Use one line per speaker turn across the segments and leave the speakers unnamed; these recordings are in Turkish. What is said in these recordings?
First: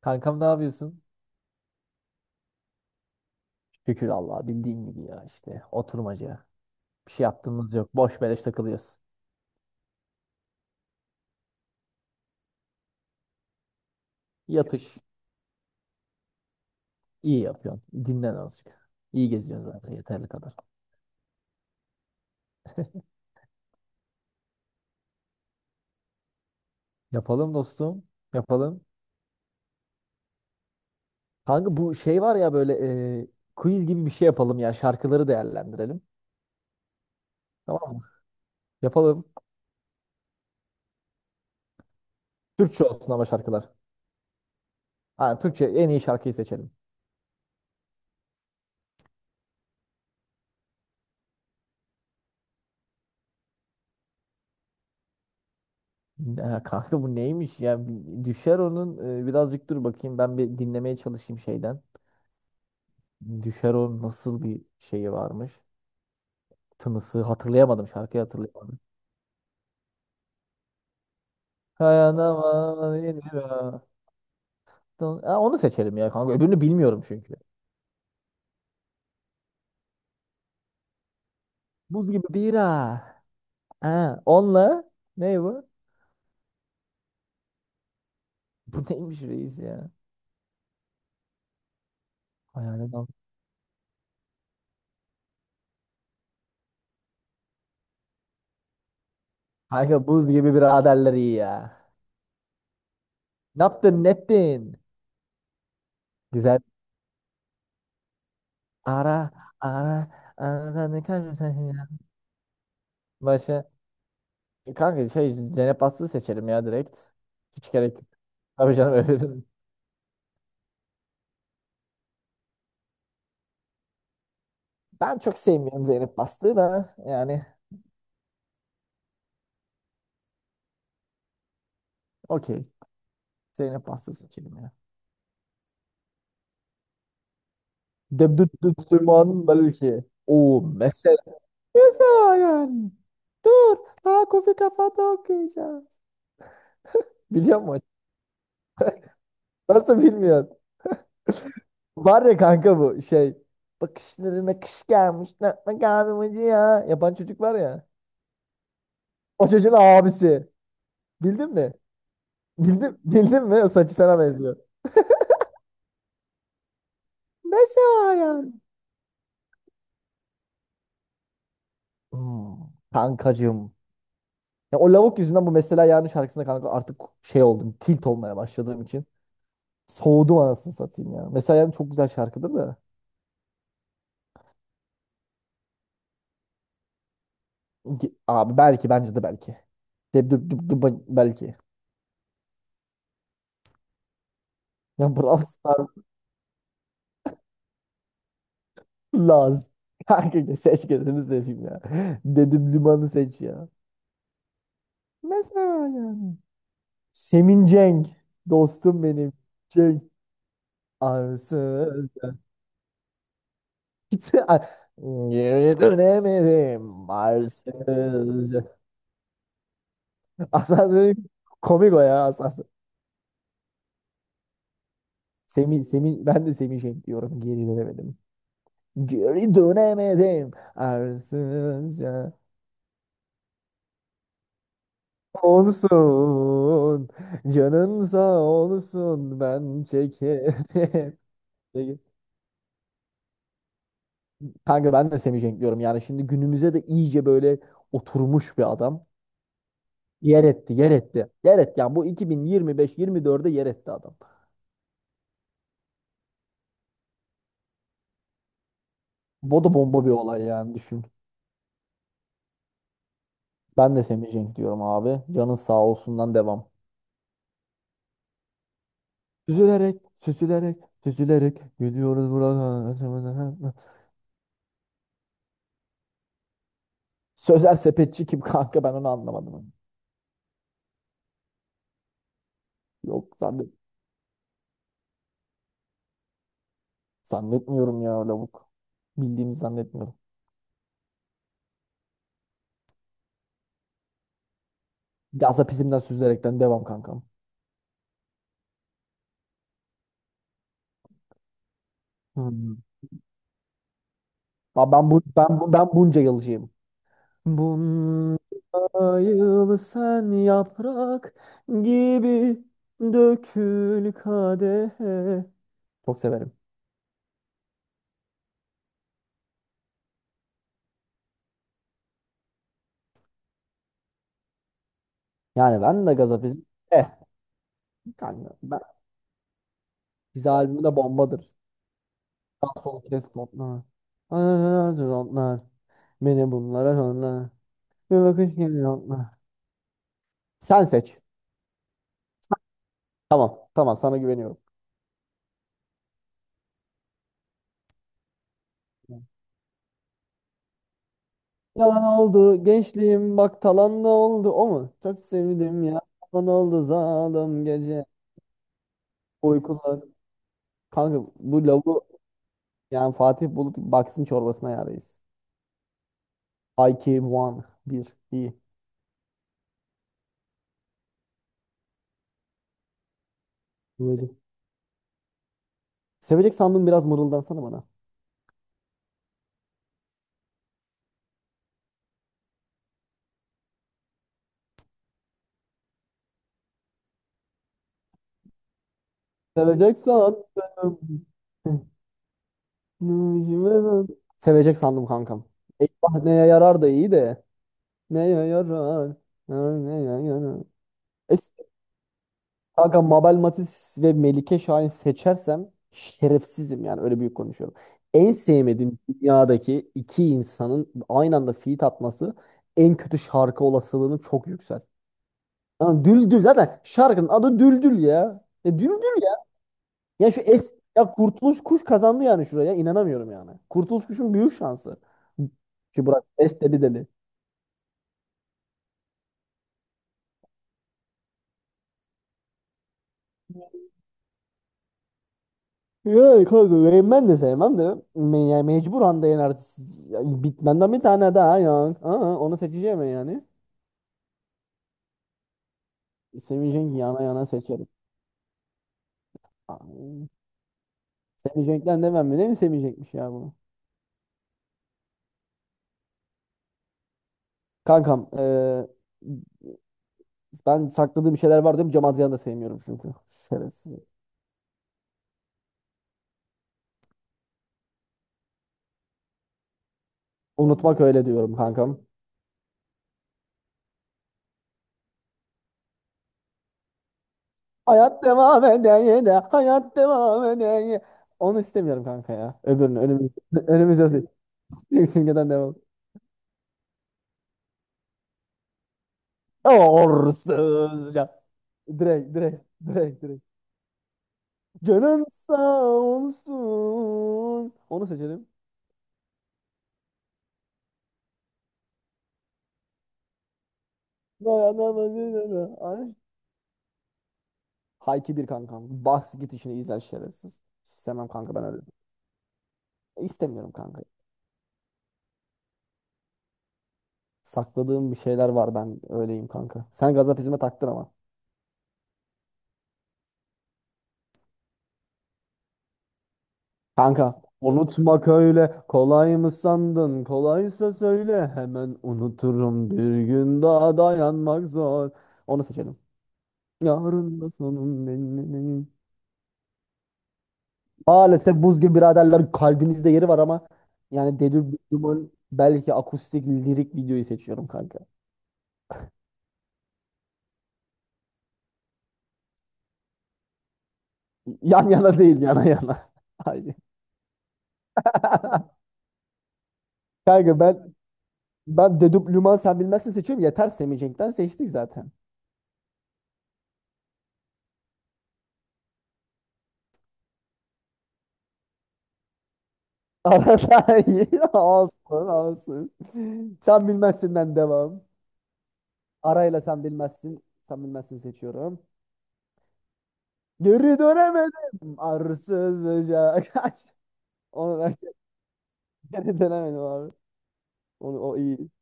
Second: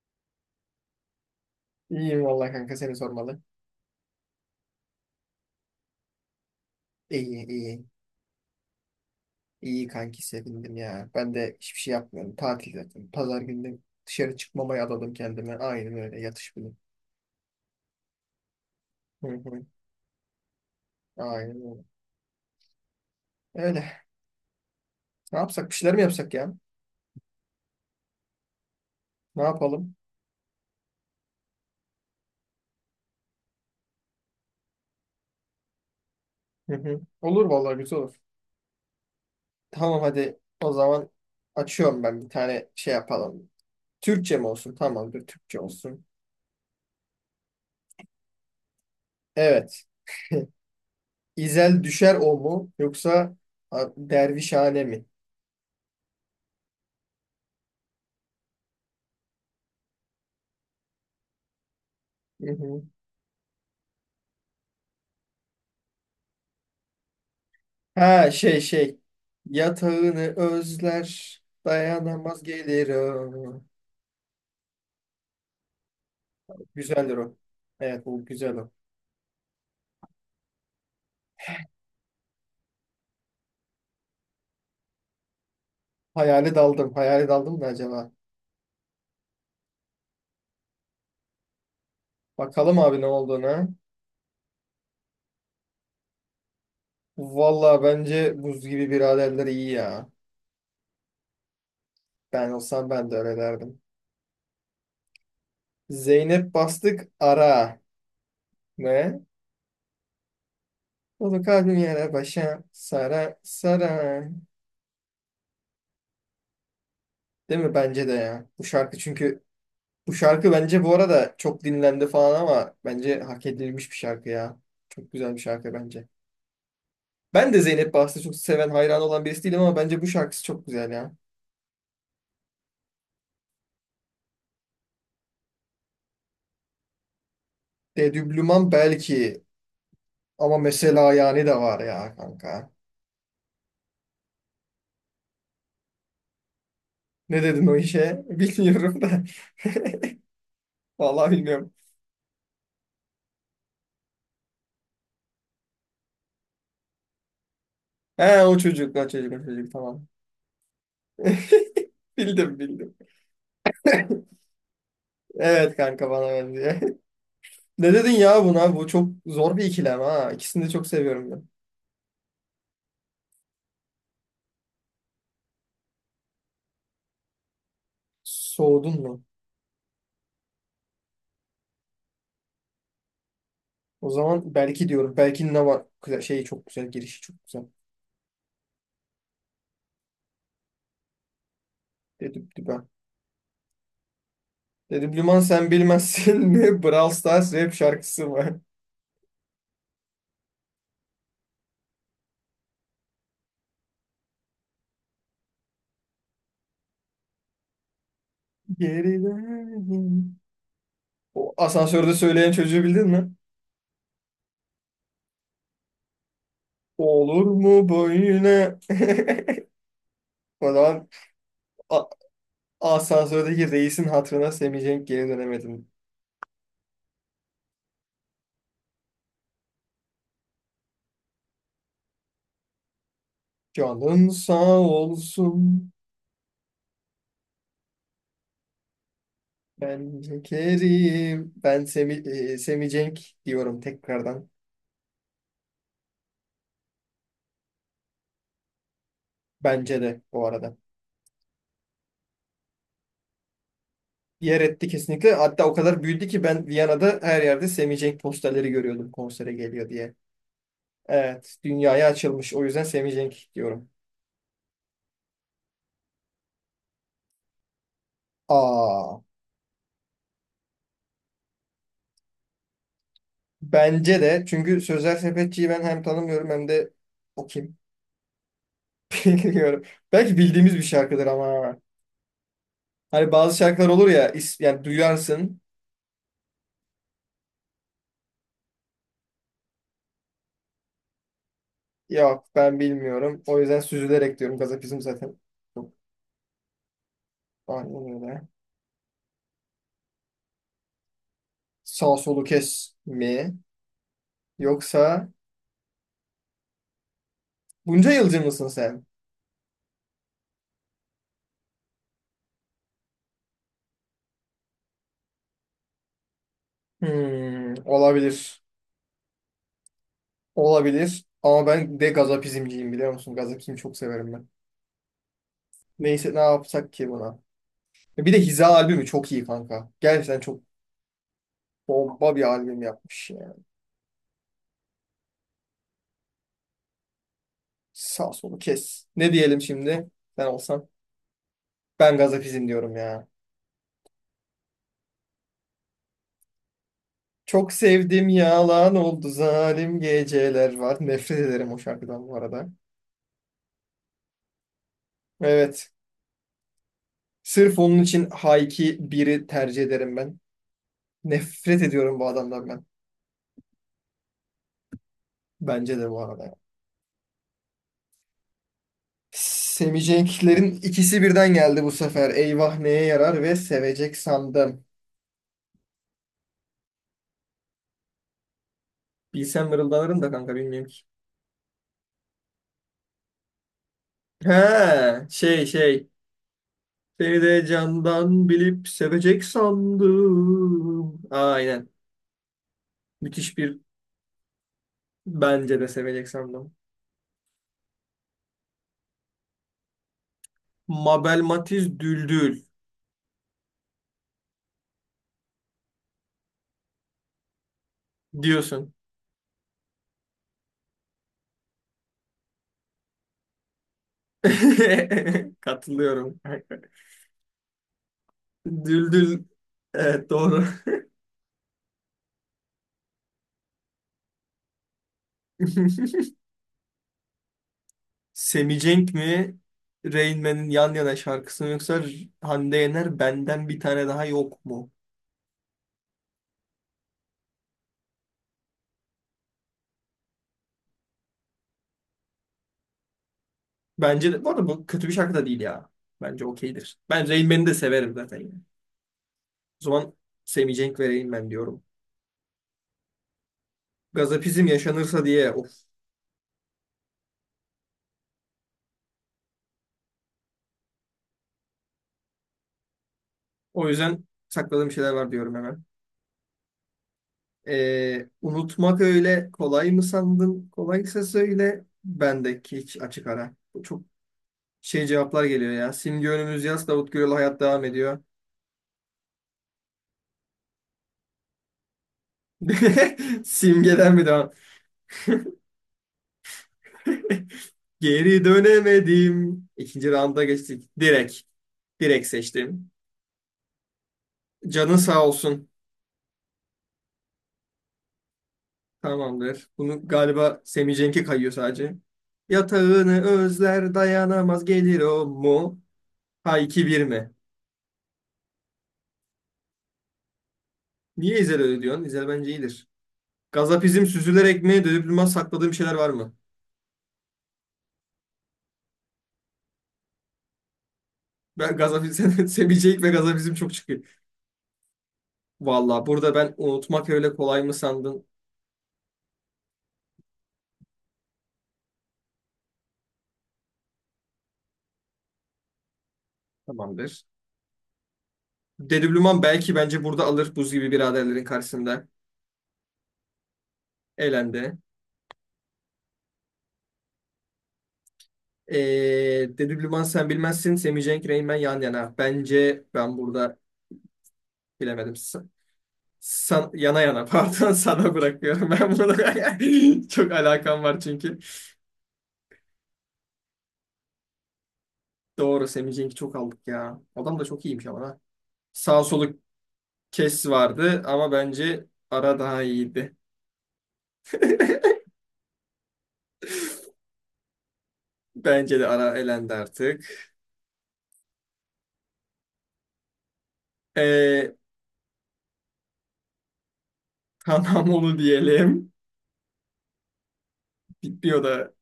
Kankam ne yapıyorsun?
İyiyim vallahi kanka seni sormalı.
Şükür Allah'a bildiğin gibi ya işte oturmaca. Bir şey
İyi
yaptığımız
iyi.
yok. Boş beleş takılıyoruz.
İyi kanki sevindim ya. Ben de hiçbir şey yapmıyorum. Tatil zaten. Pazar günü dışarı çıkmamaya
Yatış.
adadım kendime. Aynen öyle yatış bile.
İyi yapıyorsun. Dinlen azıcık.
Hı
İyi geziyorsun
hı.
zaten yeterli kadar.
Aynen öyle. Öyle. Ne yapsak? Bir şeyler mi yapsak ya?
Yapalım dostum. Yapalım.
Ne yapalım?
Kanka bu şey var ya böyle e, quiz gibi bir şey yapalım ya. Şarkıları değerlendirelim.
Hı hı. Olur vallahi
Tamam
güzel
mı?
olur.
Yapalım.
Tamam hadi o zaman açıyorum ben bir tane
Türkçe
şey
olsun ama
yapalım.
şarkılar.
Türkçe mi olsun? Tamamdır
Ha,
Türkçe
Türkçe en iyi
olsun.
şarkıyı seçelim.
Evet. İzel düşer o mu yoksa dervişhane mi?
Ha, kanka bu neymiş ya? Bir Düşer onun. Birazcık dur bakayım. Ben bir dinlemeye çalışayım şeyden.
Hı hı.
Düşer o nasıl bir şeyi varmış. Tınısı hatırlayamadım, şarkıyı
Ha şey
hatırlayamadım.
şey. Yatağını özler, dayanamaz
Dayanamam yine.
gelirim.
Ha, onu seçelim ya kanka. Öbürünü bilmiyorum
Güzeldir
çünkü.
o. Evet bu güzel o.
Buz gibi bira. Ha, onunla ne bu?
Hayale daldım. Hayale daldım da acaba.
Bu neymiş reis ya?
Bakalım
Hayalet
abi ne
al.
olduğunu. Valla bence buz gibi biraderler iyi
Kanka
ya.
buz gibi biraderler iyi ya.
Ben olsam ben de öyle
Ne
derdim.
yaptın ne ettin?
Zeynep
Güzel.
bastık ara.
Ara,
Ne?
ara, ara ne kadar
Dolu
sen
kalbim
ya.
yere başa sara
Başa.
sara.
E kanka şey Cennet Bastı'yı seçelim ya direkt.
Değil
Hiç
mi?
gerek yok.
Bence de ya. Bu
Tabii canım
şarkı
öyle.
çünkü bu şarkı bence bu arada çok dinlendi falan ama bence hak edilmiş bir şarkı ya. Çok
Ben
güzel
çok
bir şarkı
sevmiyorum
bence.
Zeynep Bastık'ı da yani,
Ben de Zeynep Bahçı çok seven, hayran olan birisi değilim ama bence bu şarkısı çok güzel ya.
okey. Zeynep Bastık seçelim ya.
Dedüblüman belki
Debdüdüdüman belki.
ama
O
mesela
mesela.
yani de var ya
Mesela
kanka.
yani. Dur. Daha kofi kafada okuyacağım.
Ne
Biliyor
dedin o
musun?
işe? Bilmiyorum da.
Nasıl bilmiyorsun?
Vallahi bilmiyorum.
Var ya kanka bu şey. Bakışlarına kış gelmiş. Ne ne kahvemacı ya. Yapan çocuk var ya.
He o çocuk, o çocuk, o
O
çocuk
çocuğun
tamam.
abisi. Bildin mi?
Bildim bildim.
Bildim, bildin mi? O saçı sana benziyor.
Evet kanka bana benziyor. Ne dedin
Mesela
ya
yani.
buna? Bu çok zor bir ikilem ha. İkisini de çok seviyorum ben.
Hmm, kankacığım. Ya o lavuk yüzünden bu mesela yarın şarkısında kanka artık şey oldum. Tilt olmaya başladığım
Soğudun
için.
mu?
Soğudum anasını satayım ya. Mesela yani çok güzel şarkıdır da.
O zaman belki diyorum. Belki ne var? Güzel, şeyi çok güzel. Girişi çok güzel.
Abi belki, bence de belki. Deb düb düb düb belki.
Dedim düben.
Ya
Dedim Lüman
Brawl
sen
Stars
bilmezsin mi? Brawl Stars rap şarkısı var.
Laz. Kanka seç kendini seçeyim ya. Dedim limanı seç ya. Mesela yani. Semin Cenk. Dostum benim. Cenk.
Gerilerim. O
Arsız.
asansörde söyleyen çocuğu bildin mi?
Geri dönemedim.
Olur mu
Arsız.
böyle? O
Asansör
zaman
dedim, komik o
a-
ya asansör.
asansördeki reisin hatırına Semih Cenk geri
Semih,
dönemedim.
Semih, ben de Semih Cenk diyorum. Geri dönemedim. Geri dönemedim. Arsızca
Canın sağ olsun.
olsun. Canın sağ olsun. Ben
Ben
çekerim.
Kerim. Ben
Peki.
Semih, Semih Cenk diyorum tekrardan.
Kanka ben de Semih Cenk diyorum. Yani şimdi günümüze de iyice böyle oturmuş bir adam.
Bence de
Yer
bu
etti,
arada.
yer etti. Yer etti. Yani bu 2025-24'e yer etti adam.
Yer etti kesinlikle. Hatta o kadar büyüdü ki ben Viyana'da her yerde Semih Cenk posterleri görüyordum konsere
Bu da
geliyor
bomba bir
diye.
olay yani düşün.
Evet, dünyaya açılmış. O yüzden Semih Cenk diyorum.
Ben de Semih Cenk diyorum abi. Canın sağ olsundan devam.
Aa,
Süzülerek, süzülerek, süzülerek geliyoruz buradan.
bence de çünkü Sözel Sepetçi'yi ben hem tanımıyorum hem de o
Sözel
kim
sepetçi kim kanka, ben onu anlamadım.
bilmiyorum. Belki bildiğimiz bir şarkıdır ama.
Yok
Hani bazı
zannet,
şarkılar olur ya, yani duyarsın.
zannetmiyorum ya lavuk. Bildiğimi zannetmiyorum.
Yok ben bilmiyorum. O yüzden süzülerek diyorum. Gazapizm zaten çok
Gazapizmden süzülerekten devam kankam.
aynen öyle. Sağ solu
Hmm.
kes mi?
Aa, Ben, bu,
Yoksa
ben, bu, ben bunca yılcıyım.
bunca yılcı
Bunca
mısın sen?
yıl sen yaprak gibi dökül kadehe. Çok severim.
Hmm, olabilir. Olabilir. Ama ben de gazapizmciyim biliyor musun? Gazapizmi çok severim ben.
Yani ben de
Neyse ne
Gazapizm.
yapsak
Eh
ki buna. Bir de
kanka
Hiza
ben,
albümü çok iyi kanka. Gerçekten
Biz
çok
albümü de bombadır.
bomba bir albüm
Sol kes
yapmış ya.
botlar. Anadır onlar. Beni bunlara onlar. Bir
Sağ
bakış
solu
geliyor
kes.
onlar.
Ne diyelim şimdi? Ben
Sen
olsam.
seç.
Ben gazapizm diyorum ya.
Tamam. Tamam sana güveniyorum.
Çok sevdim yalan oldu zalim geceler var. Nefret ederim o
Yalan
şarkıdan bu
oldu
arada.
gençliğim bak talan da oldu, o mu? Çok sevdim
Evet.
ya. Yalan oldu zalim
Sırf onun
gece.
için Hayki biri tercih
Uykular.
ederim ben.
Kanka bu
Nefret
lavu
ediyorum bu adamdan ben.
yani Fatih Bulut baksın çorbasına yarayız.
Bence de bu arada.
IQ 1. 1. İyi.
Seveceklerin ikisi birden geldi bu sefer. Eyvah neye yarar ve sevecek
Böyle.
sandım.
Sevecek sandım biraz mırıldansana bana.
Bilsem mırıldanırım da kanka bilmiyorum ki. He şey. Seni de candan bilip sevecek
Sevecek
sandım.
sandım.
Aynen. Müthiş bir
Sevecek sandım kankam.
bence de
Eyvah
sevecek
neye
sandım.
yarar da iyi de. Neye yarar? Ha, neye yarar? E,
Mabel Matiz Düldül
Kanka Mabel Matiz ve Melike Şahin seçersem şerefsizim yani, öyle büyük konuşuyorum. En
diyorsun.
sevmediğim dünyadaki iki insanın aynı anda feat atması en kötü şarkı olasılığını çok yükselt. Yani
Katılıyorum.
Düldül zaten şarkının adı Düldül ya. E, Düldül
Düldül. Evet
ya şu
doğru.
es ya Kurtuluş Kuş kazandı yani şuraya. İnanamıyorum yani. Kurtuluş Kuş'un büyük şansı. Ki Burak es dedi.
Semicenk mi? Rain Man'in Yan Yana şarkısı mı yoksa Hande Yener Benden Bir Tane Daha Yok mu?
Ya kanka Rain Man de sevmem de me ya mecbur de yani bitmenden bir tane daha ya. Aa, onu seçeceğim ben yani.
Bence de, bu arada bu kötü bir şarkı da değil ya. Bence
Semih Cenk
okeydir.
yana
Ben Rain
yana
Man'i de
seçerim.
severim zaten. Yani.
Aa,
O zaman Semicenk ve Rain Man
Semih
diyorum.
Cenk'ten demem mi? Ne mi Semih Cenk'miş ya bu?
Gazapizm yaşanırsa diye of.
Kankam, ben sakladığım bir şeyler var diyorum. Cem Adrian'ı da sevmiyorum çünkü.
O
Şerefsiz.
yüzden sakladığım şeyler var diyorum hemen. Unutmak öyle kolay mı sandın?
Unutmak
Kolaysa
öyle diyorum
söyle.
kankam.
Bendeki hiç açık ara. Bu çok şey cevaplar geliyor ya. Simge önümüz yaz, Davut Gürel hayat devam ediyor.
Hayat devam eder de hayat devam eder ye. Onu istemiyorum kanka ya. Öbürünü önümüz önümüzde
Simgeden mi devam?
sim- simgeden devam.
Geri dönemedim. İkinci rounda geçtik. Direkt.
Orsuzca.
Direkt
Direkt, direkt,
seçtim.
direkt, direkt.
Canın sağ
Canın
olsun.
sağ olsun. Onu seçelim.
Tamamdır. Bunu galiba Semih Cenk'e kayıyor sadece. Yatağını özler dayanamaz gelir o
Dayanamadım.
mu?
Ay.
Ha iki bir mi?
Hayki bir kankam. Bas git işini izler şerefsiz. İstemem
Niye
kanka
İzel
ben öyle.
öyle diyorsun? İzel bence iyidir.
İstemiyorum kanka.
Gazapizm süzülerek mi? Dönüp durmaz sakladığım şeyler var mı?
Sakladığım bir şeyler var ben öyleyim kanka. Sen gazapizme taktın ama.
Ben gazapizm, Semih Cenk ve gazapizm çok çıkıyor. Valla burada ben unutmak öyle
Kanka
kolay mı sandın?
unutmak öyle kolay mı sandın? Kolaysa söyle hemen unuturum. Bir gün daha dayanmak zor. Onu seçelim.
Tamamdır.
Yarın da sonum belli.
Dedublüman belki bence burada alır buz gibi biraderlerin
Maalesef buz gibi
karşısında.
biraderler kalbinizde yeri var ama yani Dedü
Elendi.
Duman belki akustik lirik videoyu seçiyorum kanka.
Ee, Dedublüman sen bilmezsin. Semih Cenk, Reynmen yan yana. Bence ben burada
Yan
bilemedim.
yana değil, yana yana. Hayır.
Yana yana pardon sana bırakıyorum ben bunu. Çok
Kanka
alakam
ben
var çünkü.
ben Dedüp Luman sen bilmezsin seçiyorum. Yeter Semih Cenk'ten seçtik zaten.
Doğru Semih Cenk'i çok aldık ya. Adam da çok iyiymiş ama ha. Sağ soluk kes vardı ama bence ara daha iyiydi.
Arada iyi. Olsun. Sen bilmezsinden devam.
Bence de ara elendi
Arayla sen
artık.
bilmezsin. Sen bilmezsin seçiyorum. Geri
Ee,
dönemedim. Arsız ocak. Onu
tamam
ben
onu diyelim.
geri dönemedim abi. Onu, o
Bitmiyor
iyi.
da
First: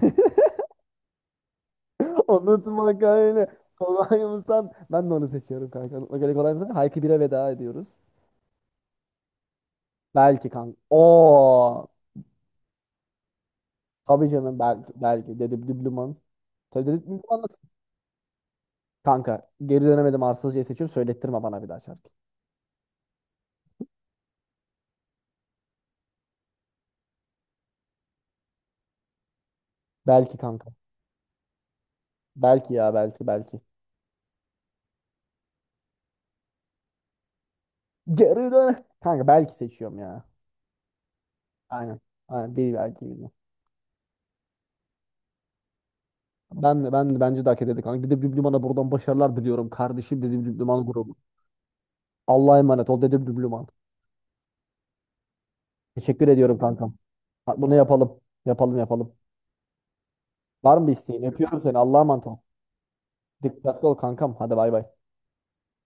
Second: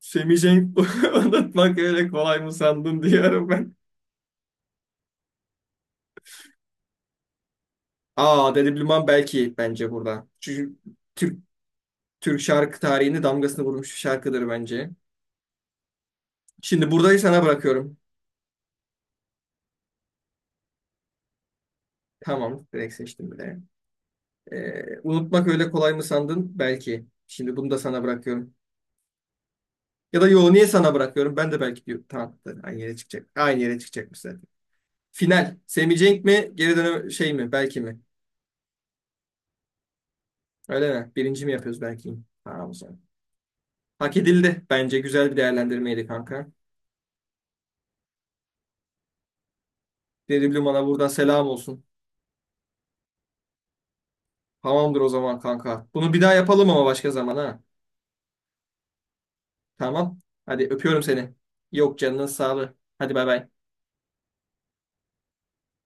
Semih Cenk unutmak öyle kolay mı sandın
Unutmak öyle.
diyorum ben.
Kolay mı san? Ben de onu seçiyorum kanka. Unutmak öyle kolay mı san? Hayki bire veda ediyoruz.
Aa Dede Bilmem belki bence burada.
Belki
Çünkü
kanka.
Türk,
Oo.
Türk şarkı tarihinde damgasını vurmuş bir
Tabii
şarkıdır
canım
bence.
belki. Belki. Dedim düblüman. Tabii
Şimdi
dedim
burayı
düblüman
sana
nasıl?
bırakıyorum.
Kanka geri dönemedim arsızcayı seçiyorum. Söylettirme bana bir daha şarkı.
Tamam direkt seçtim bile. Unutmak öyle kolay mı sandın? Belki. Şimdi bunu da sana bırakıyorum. Ya da
Belki
yo niye
kanka.
sana bırakıyorum? Ben de belki diyorum. Tamam tamam,
Belki
aynı
ya
yere
belki
çıkacak. Aynı
belki.
yere çıkacakmış zaten. Final. Semih Cenk mi? Geri dönem şey mi? Belki mi?
Geri dön. Kanka belki seçiyorum ya.
Öyle mi? Birinci mi yapıyoruz
Aynen.
belki?
Aynen
Tamam o
bir belki
zaman.
bilmiyorum.
Hak edildi bence. Güzel bir değerlendirmeydi kanka.
Ben de bence de hak ederdi kanka. Dede Blübluman'a buradan başarılar diliyorum, kardeşim Dede
Dedi Blum'a
Blübluman
buradan
grubu.
selam olsun.
Allah'a emanet ol Dede Blübluman.
Tamamdır o zaman kanka. Bunu bir
Teşekkür
daha
ediyorum
yapalım ama
kankam.
başka zaman
Ha,
ha.
bunu yapalım. Yapalım.
Tamam. Hadi
Var mı bir
öpüyorum
isteğin?
seni.
Öpüyorum seni.
Yok
Allah'a
canının
emanet ol.
sağlığı. Hadi bay bay.
Dikkatli ol kankam. Hadi bay bay.